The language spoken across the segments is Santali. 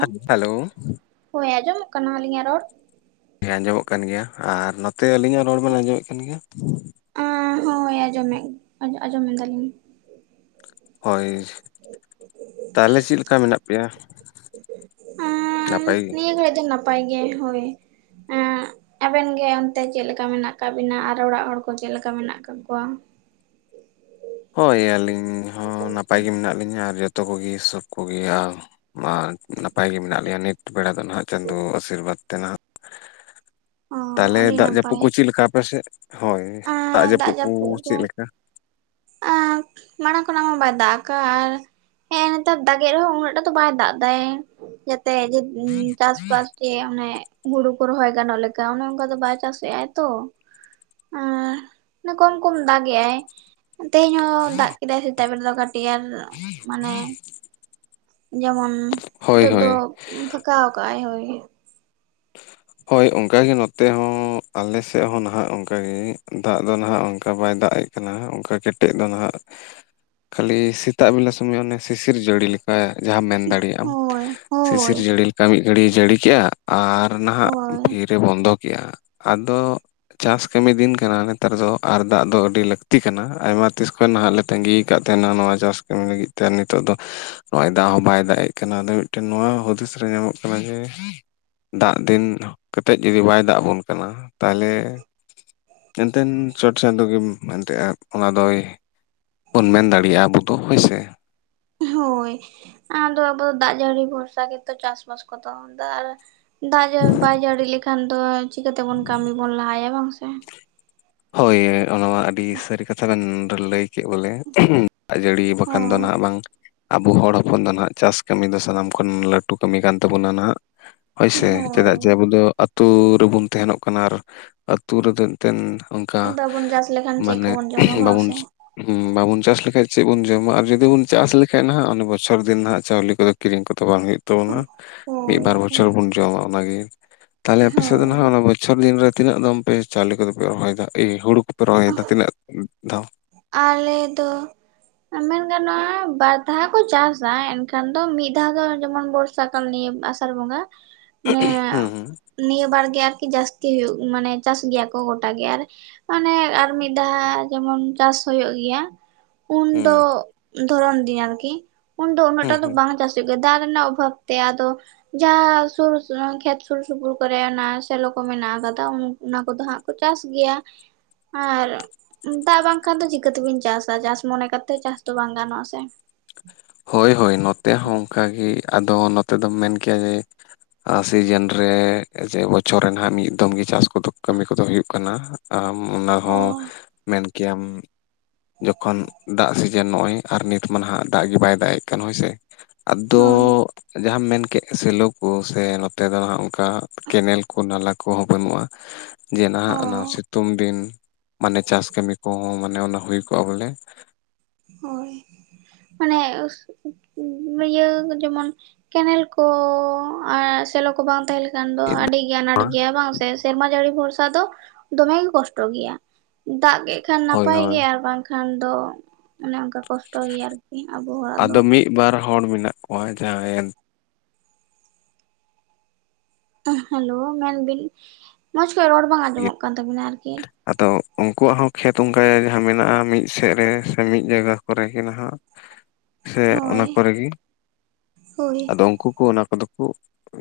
ᱦᱮᱜ ᱦᱮᱞᱳ ᱦᱳᱭ ᱟᱸᱡᱚᱢᱚᱜ ᱠᱟᱱᱟ ᱟᱹᱤᱧᱟᱜ ᱨᱚᱲ ᱦᱮᱸ ᱟᱸᱡᱚᱢᱚᱜ ᱠᱟᱱ ᱜᱮᱭᱟ ᱟᱨ ᱱᱚᱛᱮ ᱟᱹᱞᱤᱧᱟᱜ ᱨᱚᱲ ᱵᱮᱱ ᱟᱸᱡᱚᱢᱮᱫ ᱠᱟᱱ ᱜᱮᱭᱟ ᱟᱸ ᱦᱳᱭ ᱟᱸᱡᱚᱢ ᱢᱮᱜ ᱟᱸᱡᱚᱢᱮᱫᱟᱞᱤᱧ ᱦᱳᱭ ᱛᱟᱦᱚᱞᱮ ᱪᱮᱫ ᱞᱮᱠᱟ ᱢᱮᱱᱟᱜ ᱯᱮᱭᱟ? ᱟᱸ ᱱᱟᱯᱟᱭ ᱜᱮ ᱱᱤᱭᱟᱹ ᱜᱷᱟᱹᱲᱤᱡ ᱫᱚ ᱱᱟᱯᱟᱭ ᱜᱮ ᱦᱳᱭ ᱮᱸ [inaudible] ᱟᱵᱮᱱ ᱜᱮ ᱚᱱᱛᱮ ᱪᱮᱫ ᱞᱮᱠᱟ ᱢᱮᱱᱟᱜ ᱠᱟᱜ ᱵᱤᱱᱟ ᱟᱨ ᱚᱲᱟᱜ ᱦᱚᱲ ᱠᱚ ᱪᱮᱫ ᱞᱮᱠᱟ ᱢᱮᱱᱟᱜ ᱠᱟᱜ ᱠᱚᱣᱟ? ᱦᱳᱭ ᱟᱹᱞᱤᱧ ᱦᱚᱸ ᱱᱟᱯᱟᱭ ᱜᱮ ᱢᱤᱱᱟᱜ ᱞᱤᱧᱟ ᱟᱨ ᱡᱚᱛᱚ ᱠᱚᱜᱤ ᱥᱚᱵ ᱠᱩᱜᱤ ᱟᱨ ᱢᱟ ᱱᱟᱯᱟᱭ ᱜᱤ ᱢᱮᱱᱟᱜ ᱞᱮᱭᱟ ᱱᱤᱛ ᱵᱮᱲᱟ ᱫᱚ ᱱᱦᱟᱸᱜ ᱪᱟᱸᱫᱩ ᱟᱥᱤᱨᱵᱟᱫᱽ ᱛᱮ ᱱᱦᱟᱸᱜ᱾ ᱚ ᱛᱟᱞᱦᱮ ᱟᱹᱰᱤ ᱫᱟᱜ ᱡᱟᱹᱯᱩᱜ ᱱᱟᱯᱟᱭ ᱠᱩ ᱪᱤᱜᱞᱠᱟ ᱟᱯᱮ ᱥᱮᱜ ᱦᱳᱭ ᱫᱟᱜ ᱟᱸ ᱡᱟᱹᱯᱩᱜ ᱠᱩ ᱡᱟᱹᱯᱩᱫ ᱠᱚ ᱪᱮᱜᱞᱤᱠᱟ? ᱟᱸ [inaudible] ᱢᱟᱲᱟᱝ ᱠᱷᱚᱱᱟᱜ ᱢᱟ ᱵᱟᱭ ᱫᱟᱜ ᱟᱠᱟᱜ ᱟᱨ ᱦᱮᱸ ᱦᱮᱛᱟᱨ ᱫᱟᱜᱮ ᱨᱮᱦᱚᱸ ᱩᱱᱟᱹᱜ ᱴᱟ ᱫᱚ ᱵᱟᱭ ᱫᱟᱜ ᱫᱟᱭ ᱛᱮ ᱜᱤ ᱪᱟᱥᱵᱟᱥ ᱜᱮ ᱚᱱᱮ ᱦᱩᱲᱩ ᱠᱚ ᱨᱚᱦᱚᱭ ᱜᱟᱱᱚᱜ ᱞᱮᱠᱟ ᱚᱱᱮ ᱚᱱᱠᱟ ᱫᱚ ᱵᱟᱭ ᱪᱟᱥᱮᱜ ᱟᱭ ᱛᱚ, ᱟᱸ ᱱᱮ ᱠᱚᱢ ᱠᱚᱢ ᱫᱟᱜᱮ ᱟᱭ᱾ ᱛᱮᱦᱮᱧ ᱦᱚᱸ ᱫᱟᱜ ᱠᱮᱫᱟᱭ ᱥᱮᱛᱟᱜ ᱵᱮᱨ ᱫᱚ ᱠᱟᱹᱴᱤᱜ ᱟᱨ ᱢᱟᱱᱮ ᱡᱮᱢᱚᱱ ᱦᱳᱭ ᱛᱳᱜ ᱦᱳᱭ ᱫᱚ ᱯᱷᱟᱠᱟᱣ ᱠᱟᱜ ᱟᱭ ᱦᱳᱭ᱾ ᱦᱳᱭ ᱚᱝᱠᱟ ᱜᱮ ᱱᱚᱛᱮ ᱦᱚᱸ ᱟᱞᱮ ᱥᱮᱜ ᱦᱚᱸ ᱱᱟᱦᱟᱜ ᱚᱝᱠᱟᱜ ᱜᱤ ᱫᱟᱜ ᱫᱚ ᱱᱟᱦᱟᱜ ᱚᱱᱠᱟ ᱵᱟᱭ ᱫᱟᱜ ᱮᱜ ᱠᱟᱱᱟ ᱚᱱᱠᱟ ᱠᱮᱴᱮᱡ ᱫᱚ ᱱᱦᱟᱜ ᱠᱷᱟᱹᱞᱤ ᱥᱤᱛᱟᱜ ᱵᱮᱞᱟ ᱥᱚᱢᱚᱭ ᱚᱱᱮ ᱥᱤᱥᱤᱨ ᱡᱟᱹᱲᱤ ᱞᱮ ᱦᱮᱸ ᱡᱟᱦᱟᱸᱢ ᱢᱮᱱ ᱫᱟᱲᱮᱭᱟᱜ ᱟᱢ ᱦᱳᱭ ᱥᱤᱥᱤᱨ ᱦᱳᱭ ᱡᱟᱹᱲᱤ ᱞᱤᱠᱟ ᱢᱤᱫ ᱜᱷᱟᱹᱲᱤᱭ ᱡᱟᱹᱲᱤ ᱠᱮᱜ-ᱟ ᱟᱨ ᱱᱟᱦ ᱦᱳᱭ ᱨᱮ ᱵᱚᱱᱫᱚ ᱠᱮᱜ-ᱟ ᱟᱫᱚ ᱪᱟᱥ ᱠᱟᱹᱢᱤ ᱫᱤᱱ ᱠᱟᱱᱟ ᱱᱮᱛᱟᱨ ᱫᱚ ᱟᱨ ᱫᱟᱜ ᱫᱚ ᱟᱹᱰᱤ ᱞᱟᱹᱠᱛᱤ ᱠᱟᱱᱟ ᱟᱭᱢᱟ ᱛᱤᱥ ᱠᱷᱚᱱ ᱱᱟᱦᱟᱜ ᱞᱮ ᱛᱟᱺᱜᱤᱭ ᱠᱟᱜ ᱛᱟᱦᱮᱱᱟ ᱱᱚᱣᱟ ᱪᱟᱥ ᱠᱟᱹᱢᱤ ᱞᱟᱹᱜᱤᱫ ᱛᱮ ᱟᱨ ᱱᱤᱛᱳᱜ ᱫᱚ ᱱᱚᱜ-ᱚᱭ ᱫᱟᱜ ᱦᱚᱸ ᱵᱟᱭ ᱫᱟᱜ ᱮᱜ ᱠᱟᱱᱟ ᱟᱫᱚ ᱢᱤᱫᱴᱮᱱ ᱱᱚᱣᱟ ᱦᱩᱫᱤᱥ ᱨᱮ ᱧᱟᱢᱚᱜ ᱠᱟᱱᱟ ᱡᱮ ᱫᱟᱜ ᱫᱤᱱ ᱠᱟᱛᱮᱜ ᱡᱩᱫᱤ ᱵᱟᱭ ᱫᱟᱜ ᱟᱵᱚᱱ ᱠᱟᱱᱟ ᱛᱟᱦᱞᱮ ᱢᱮᱱᱛᱮᱱ ᱪᱚᱴᱪᱟᱸᱫᱳ ᱜᱮᱢ ᱢᱮᱱᱛᱮᱜ-ᱟ ᱚᱱᱟ ᱫᱚᱭ ᱵᱚᱱ ᱢᱮᱱ ᱫᱟᱲᱮᱭᱟᱜ-ᱟ ᱟᱵᱩ ᱫᱚ ᱦᱳᱭ ᱥᱮ, ᱦᱳᱭ ᱟᱫᱚ ᱟᱵᱚ ᱫᱚ ᱫᱟᱜ ᱡᱟᱹᱲᱤ ᱵᱷᱚᱨᱥᱟ ᱜᱮᱛᱚ ᱪᱟᱥᱵᱟᱥ ᱠᱚ ᱫᱚ ᱫᱟ ᱟᱨ ᱫᱟᱜ ᱡᱟᱹ ᱵᱟᱭ ᱡᱟᱹᱲᱤ ᱞᱮᱠᱷᱟᱱ ᱫᱚ ᱪᱤᱠᱟᱹᱛᱮᱵᱚᱱ ᱠᱟᱹᱢᱤ ᱵᱚᱱ ᱞᱟᱦᱟᱭᱟ ᱵᱟᱝ ᱥᱮ᱾ ᱦᱳᱭ ᱚᱱᱟ ᱢᱟ ᱟᱹᱰᱤ ᱥᱟᱹᱨᱤ ᱠᱟᱛᱷᱟ ᱵᱮᱱ ᱞᱟᱹᱭ ᱠᱮᱜ ᱵᱚᱞᱮ ᱫᱟᱜ ᱡᱟᱹᱲᱤ ᱵᱟᱠᱷᱟᱱ ᱫᱚ ᱦᱳᱭ ᱱᱦᱟᱜ ᱵᱟᱝ ᱟᱵᱩ ᱦᱚᱲ ᱦᱚᱯᱚᱱ ᱫᱚ ᱱᱦᱟᱜ ᱪᱟᱥ ᱠᱟᱹᱢᱤ ᱫᱚ ᱥᱟᱱᱟᱢ ᱠᱷᱚᱱ ᱞᱟᱹᱴᱩ ᱠᱟᱹᱢᱤ ᱠᱟᱱ ᱛᱟᱹᱵᱩᱱᱟ ᱱᱟᱦᱟᱜ᱾ ᱦᱳᱭᱥᱮ ᱦᱳᱭ ᱪᱮᱫᱟᱜ ᱡᱮ ᱟᱵᱚ ᱫᱚ ᱟᱹᱛᱩ ᱨᱮᱵᱩᱱ ᱛᱟᱦᱮᱱᱚᱜ ᱠᱟᱱᱟ ᱟᱨ ᱛᱩ ᱨᱮᱫᱚ ᱮᱱᱛᱮᱱ ᱚᱱᱠᱟ ᱵᱟᱵᱚᱱ ᱪᱟᱥ ᱞᱮᱠᱷᱟᱱ ᱪᱮᱫ ᱢᱟᱱᱮ ᱠᱚᱵᱚᱱ ᱡᱚᱢᱟ ᱵᱟᱝ ᱵᱟᱵᱩᱱ ᱥᱮ ᱦᱩᱸ ᱵᱟᱵᱩᱱ ᱪᱟᱥ ᱞᱮᱠᱷᱟᱡ ᱪᱮᱜ ᱵᱚᱱ ᱡᱚᱢᱟ ᱟᱨ ᱡᱩᱫᱤ ᱵᱩᱱ ᱪᱟᱥ ᱞᱮᱠᱟᱡ ᱱᱟᱦᱟᱜ ᱚᱱᱮ ᱵᱚᱪᱷᱚᱨ ᱫᱤᱱ ᱱᱟᱦᱟᱜ ᱪᱟᱣᱞᱮ ᱠᱚᱫᱚ ᱠᱤᱨᱤᱝ ᱠᱚᱛᱚ ᱵᱟᱝ ᱦᱩᱭᱩᱜ ᱛᱚᱱᱟ ᱢᱤᱜ ᱦᱳᱭ ᱵᱟᱨ ᱵᱚᱪᱷᱚᱨ ᱵᱚᱱ ᱡᱚᱢᱟ ᱚᱱᱟᱜᱤ ᱛᱟᱦᱞᱮ ᱟᱯᱮ ᱥᱮᱜ ᱫᱚ ᱦᱳᱭ ᱱᱟᱦᱟᱜ ᱵᱚᱪᱷᱚᱨ ᱫᱤᱱ ᱨᱮ ᱛᱤᱱᱟᱹᱜ ᱫᱚᱢ ᱯᱮ ᱪᱟᱣᱞᱮ ᱠᱚᱫᱚ ᱯᱮ ᱨᱚᱦᱚᱭᱫᱟ ᱮ ᱦᱩᱲᱩ ᱠᱩᱯᱮ ᱨᱚᱦᱚᱭᱫᱟ ᱛᱤᱱᱟᱹᱜ ᱫᱷᱟᱣ? ᱟᱞᱮ ᱫᱚ ᱢᱮᱱ ᱜᱟᱱᱚᱜ-ᱟ ᱵᱟᱨ ᱫᱷᱟᱣ ᱠᱚ ᱪᱟᱥᱟ ᱮᱱᱠᱷᱟᱱ ᱫᱚ ᱢᱤᱫ ᱫᱷᱟᱣ ᱫᱚ ᱡᱮᱢᱚᱱ ᱵᱚᱨᱥ ᱥᱟᱠᱟᱢ ᱱᱤᱭᱟᱢ. ᱟᱥᱟᱨ ᱵᱚᱸᱜᱟ, [inaudible] ᱱᱮ ᱦᱩᱸ ᱦᱩᱸ ᱱᱤᱭᱟᱹ ᱵᱟᱨ ᱜᱮ ᱟᱨᱠᱤ ᱡᱟᱹᱥᱛᱤ ᱦᱩᱭᱩᱜ ᱢᱟᱱᱮ ᱪᱟᱥ ᱜᱮᱭᱟ ᱠᱚ ᱜᱚᱴᱟ ᱜᱮ ᱟᱨ ᱚᱱᱮ ᱟᱨ ᱢᱤᱫ ᱫᱷᱟᱣ ᱡᱮᱢᱚᱱ ᱪᱟᱥ ᱦᱩᱭᱩᱜ ᱜᱮᱭᱟ ᱩᱱ ᱫᱚ ᱦᱩᱸ ᱫᱷᱚᱨᱚᱱ ᱫᱤᱱ ᱟᱨᱠᱤ, ᱩᱱᱫᱚ ᱩᱱᱟᱹᱜ ᱦᱩᱸ ᱴᱟ ᱫᱚ ᱦᱩᱸ ᱵᱟᱝ ᱪᱟᱥᱚᱜ ᱜᱮᱭᱟ ᱫᱟᱜ ᱨᱮᱱᱟᱜ ᱚᱵᱷᱟᱵ ᱛᱮ ᱟᱫᱚ ᱡᱟᱦᱟ ᱥᱩᱨ ᱠᱷᱮᱛ ᱥᱩᱨ ᱥᱩᱯᱩᱨ ᱠᱚᱨᱮ ᱚᱱᱟ ᱥᱮᱞᱚ ᱠᱚ ᱢᱮᱱᱟᱜ ᱠᱟᱫᱟ ᱚᱱᱟ ᱠᱚᱫᱚ ᱦᱟᱸᱜ ᱠᱚ ᱪᱟᱥ ᱜᱮᱭᱟ ᱟᱨ ᱫᱟᱜ ᱵᱟᱝ ᱠᱷᱟᱱ ᱫᱚ ᱪᱤᱠᱟᱹᱛᱮᱵᱤᱱ ᱪᱟᱥᱟ ᱪᱟᱥ ᱢᱚᱱᱮ ᱠᱟᱛᱮ ᱪᱟᱥ ᱫᱚ ᱵᱟᱝ ᱜᱟᱱᱚᱜᱼᱟ ᱥᱮ᱾ ᱦᱳᱭ ᱦᱳᱭ ᱱᱚᱛᱮ ᱦᱚᱸ ᱚᱱᱠᱟ ᱜᱤ ᱟᱫᱚ ᱱᱚᱛᱮ ᱫᱚᱢ ᱢᱮᱱ ᱠᱤᱭᱟ ᱡᱮ ᱟᱨ ᱥᱤᱡᱮᱱ ᱨᱮ ᱥᱮ ᱵᱚᱪᱷᱚᱨ ᱨᱮᱱᱟᱜᱷ ᱢᱤᱫ ᱫᱚᱢ ᱜᱤ ᱪᱟᱥ ᱠᱚᱫᱚ ᱠᱟᱹᱢᱤ ᱠᱚᱫᱚ ᱦᱩᱭᱩᱜ ᱠᱟᱱᱟ᱾ ᱟᱢ ᱚᱱᱟ ᱦᱚᱸ ᱚ ᱢᱮᱱ ᱜᱮᱭᱟᱢ ᱡᱚᱠᱷᱚᱱ ᱫᱟᱜ ᱥᱤᱡᱮᱱ ᱱᱚᱜᱚᱭ ᱟᱨ ᱱᱤᱛ ᱢᱟ ᱱᱟᱦᱟᱜ ᱫᱟᱜ ᱵᱟᱭ ᱫᱟᱜ ᱮᱜ ᱠᱟᱱ ᱦᱳᱭᱥᱮ ᱟᱫᱚᱻ ᱦᱳᱭ ᱡᱟᱸᱦᱟᱢ ᱢᱮᱱᱠᱮᱫ ᱥᱮᱞᱚ ᱠᱚ ᱥᱮ ᱱᱚᱛᱮ ᱫᱚ ᱦᱟᱜ ᱚᱱᱠᱟ ᱠᱮᱱᱮᱞ ᱠᱚ ᱱᱟᱞᱟ ᱠᱚᱸᱦᱚ ᱵᱟᱹᱱᱩᱜᱼᱟ᱾ [unintelligible] ᱡᱮ ᱱᱟᱦᱟᱜ ᱚᱱᱟ ᱚ ᱥᱤᱛᱩᱝ ᱫᱤᱱ, ᱢᱟᱱᱮ ᱪᱟᱥ ᱠᱟᱹᱢᱤ ᱠᱚᱦᱚᱸ ᱢᱟᱱᱮ ᱚᱱᱟ ᱦᱩᱭ ᱠᱚᱜᱼᱟ ᱵᱚᱞᱮ᱾ ᱦᱳᱭ ᱢᱟᱱᱮ ᱤᱭᱟᱹ ᱡᱮᱢᱚᱱ ᱠᱮᱱᱮᱞ ᱠᱚᱻ ᱟᱨ ᱥᱮᱞᱚ ᱠᱚ ᱵᱟᱝ ᱛᱟᱸᱦᱮ ᱞᱮ ᱠᱷᱟᱱ ᱫᱚ ᱟᱹᱰᱤ ᱜᱮ ᱟᱱᱟᱴ ᱜᱮᱭᱟ ᱵᱟᱝ ᱥᱮ, ᱥᱮᱨᱢᱟ ᱡᱟᱹᱲᱤ ᱵᱷᱚᱨᱥᱟ ᱫᱚ ᱫᱚᱢᱮ ᱜᱮ ᱠᱚᱥᱴᱚ ᱜᱮᱭᱟ᱾ ᱫᱟᱜ ᱠᱮᱜ ᱠᱷᱟᱱ ᱦᱳᱭ ᱱᱟᱯᱟᱭ ᱦᱳᱭ ᱜᱮ, ᱟᱨ ᱵᱟᱝᱠᱷᱟᱱ ᱫᱚ ᱚᱱᱮ ᱚᱱᱠᱟ᱾ ᱠᱚᱥᱴᱚ ᱜᱮᱭᱟ ᱟᱨᱠᱤ ᱟᱵᱚ ᱦᱚᱲᱟᱜ ᱫᱚ᱾ ᱢᱤᱜ ᱵᱟᱨ ᱦᱚᱲ ᱢᱮᱱᱟᱜ ᱠᱚᱣᱟ ᱡᱟᱦᱟᱸᱭ ᱮᱱ ᱦᱮᱞᱳ ᱢᱮᱱᱵᱤᱱ ᱢᱚᱸᱡᱽ ᱠᱷᱚᱡ ᱨᱚᱲ ᱵᱟᱝ ᱜᱮ ᱟᱸᱡᱚᱢᱚᱜ ᱠᱟᱱ ᱛᱟᱵᱤᱱᱟ ᱟᱨᱠᱤ᱾ ᱟᱫᱚ ᱩᱝᱠᱩᱣᱟᱜ ᱦᱚᱸ ᱠᱷᱮᱛ ᱚᱝᱠᱟ ᱜᱮ ᱡᱟᱦᱟᱸ ᱢᱮᱱᱟᱜᱼᱟ, ᱢᱤᱜ ᱥᱮᱜ ᱨᱮ ᱥᱮ ᱢᱤᱜ ᱡᱟᱭᱜᱟ ᱠᱚᱨᱮ ᱜᱮ ᱱᱟᱦᱟᱜ᱾ ᱥᱮ ᱚᱱᱟ ᱦᱳᱭ ᱠᱚᱨᱮ ᱜᱮ, ᱦᱳᱭ ᱟᱫᱚ ᱩᱝᱠᱩ ᱠᱚ ᱚᱱᱟ ᱠᱚᱫᱚ ᱠᱚ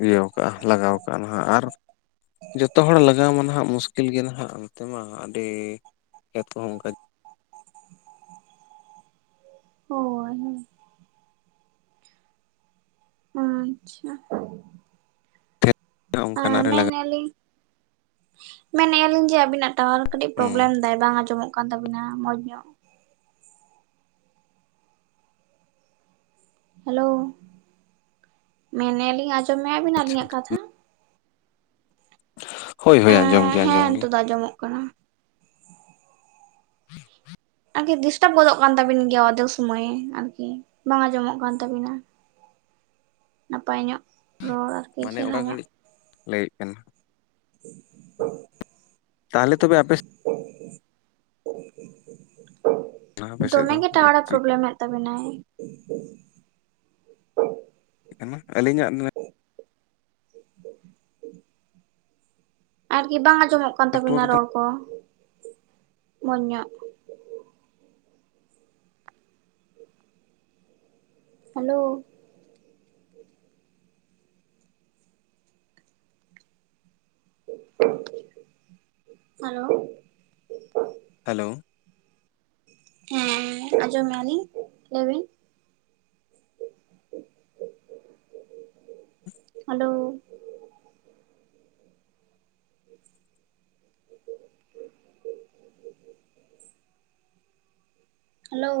ᱤᱭᱟᱹᱣ ᱠᱟᱜᱼᱟ ᱞᱟᱜᱟᱣ ᱠᱟᱜᱼᱟ ᱱᱟᱦᱟᱜ, ᱟᱨ ᱡᱚᱛᱚ ᱦᱚᱲ ᱞᱟᱜᱟᱣ ᱢᱟ ᱱᱟᱦᱟᱜ ᱢᱩᱥᱠᱤᱞ ᱜᱮ ᱱᱟᱦᱟᱜ, ᱚᱱᱛᱮ ᱢᱟ ᱟᱹᱰᱤ ᱠᱷᱮᱛ ᱠᱚᱦᱚᱸ ᱚᱝᱠᱟ ᱦᱳᱭ ᱦᱮᱸ ᱟᱪᱪᱷᱟ ᱟ ᱚᱱᱠᱟᱱᱟᱜ ᱨᱮ ᱞᱟᱜᱟᱜ ᱢᱮᱱᱮᱜ ᱟᱹᱞᱤᱧ, ᱢᱮᱱᱮᱜ ᱟᱹᱞᱤᱧ ᱡᱮ ᱟᱹᱵᱤᱱᱟᱜ ᱴᱟᱣᱟᱨ ᱠᱟᱹᱴᱤᱡ ᱦᱩᱸ ᱯᱨᱚᱵᱞᱮᱢ ᱫᱟᱭ ᱵᱟᱝ ᱟᱸᱡᱚᱢᱚᱜ ᱠᱟᱱ ᱛᱟᱵᱤᱱᱟ ᱢᱚᱸᱡᱽ ᱧᱚᱜ᱾ ᱦᱮᱞᱳ ᱢᱮᱱ ᱟᱹᱞᱤᱧ ᱟᱸᱡᱚᱢ ᱢᱮᱜᱼᱟ ᱵᱤᱱ ᱟᱪᱪᱷᱟ ᱟᱹᱞᱤᱧᱟᱜ ᱠᱟᱛᱷᱟ? ᱦᱳᱭ ᱦᱳᱭ ᱟᱸᱡᱚᱢ᱾ ᱮᱸ ᱜᱮ ᱦᱮᱸ ᱟᱸᱡᱚᱢ ᱜᱮ ᱱᱤᱛᱚᱜ ᱫᱚ ᱟᱸᱡᱚᱢᱚᱜ ᱠᱟᱱᱟ᱾ [unintelligible] ᱟᱨᱠᱤ ᱰᱤᱥᱴᱟᱵ ᱜᱚᱫᱚᱜ ᱠᱟᱱ ᱛᱟᱵᱤᱱ ᱜᱮᱭᱟ ᱚᱨᱫᱷᱮᱠ ᱥᱩᱢᱟᱹᱭ ᱟᱨᱠᱤ, ᱵᱟᱝ ᱟᱸᱡᱚᱢᱚᱜ ᱠᱟᱱ ᱛᱟᱵᱤᱱᱟ᱾ ᱱᱟᱯᱟᱭ ᱧᱚᱜ ᱨᱚᱲ ᱟᱨ ᱢᱟᱱᱮ ᱚᱠᱟ ᱜᱷᱟᱹᱲᱤᱡ ᱞᱟᱹᱭᱮᱜ ᱠᱟᱱᱟ? ᱛᱟᱦᱚᱞᱮ ᱛᱚᱵᱮ ᱟᱯᱮ [unintelligible] ᱟᱯᱮ ᱥᱮᱫ ᱫᱚᱢᱮ ᱫᱚ ᱜᱮ ᱴᱟᱣᱟᱨᱮ ᱪᱮᱫ ᱯᱨᱚᱵᱞᱮᱢ ᱮᱫ᱾ ᱛᱟᱵᱤᱱᱟᱭ᱾ [unintelligible] ᱟᱹᱞᱤᱧᱟᱜ ᱱᱮᱴ [inaudible] ᱟᱨᱠᱤ ᱵᱟᱝ ᱟᱸᱡᱚᱢᱚᱜ ᱠᱟᱱ ᱛᱟᱵᱤᱱᱟ ᱱᱮᱴᱣᱟᱨᱠ ᱫᱚ ᱨᱚᱲ ᱠᱚ ᱢᱚᱸᱡᱽ ᱧᱚᱜ᱾ ᱦᱮᱞᱳ ᱦᱮᱞᱳ ᱦᱮᱞᱳ ᱦᱮᱸ ᱟᱸᱡᱚᱢᱮᱜᱼᱟ ᱞᱤᱧ, ᱞᱟᱹᱭ ᱵᱤᱱ᱾ [unintelligible] Hello [unintelligible] hello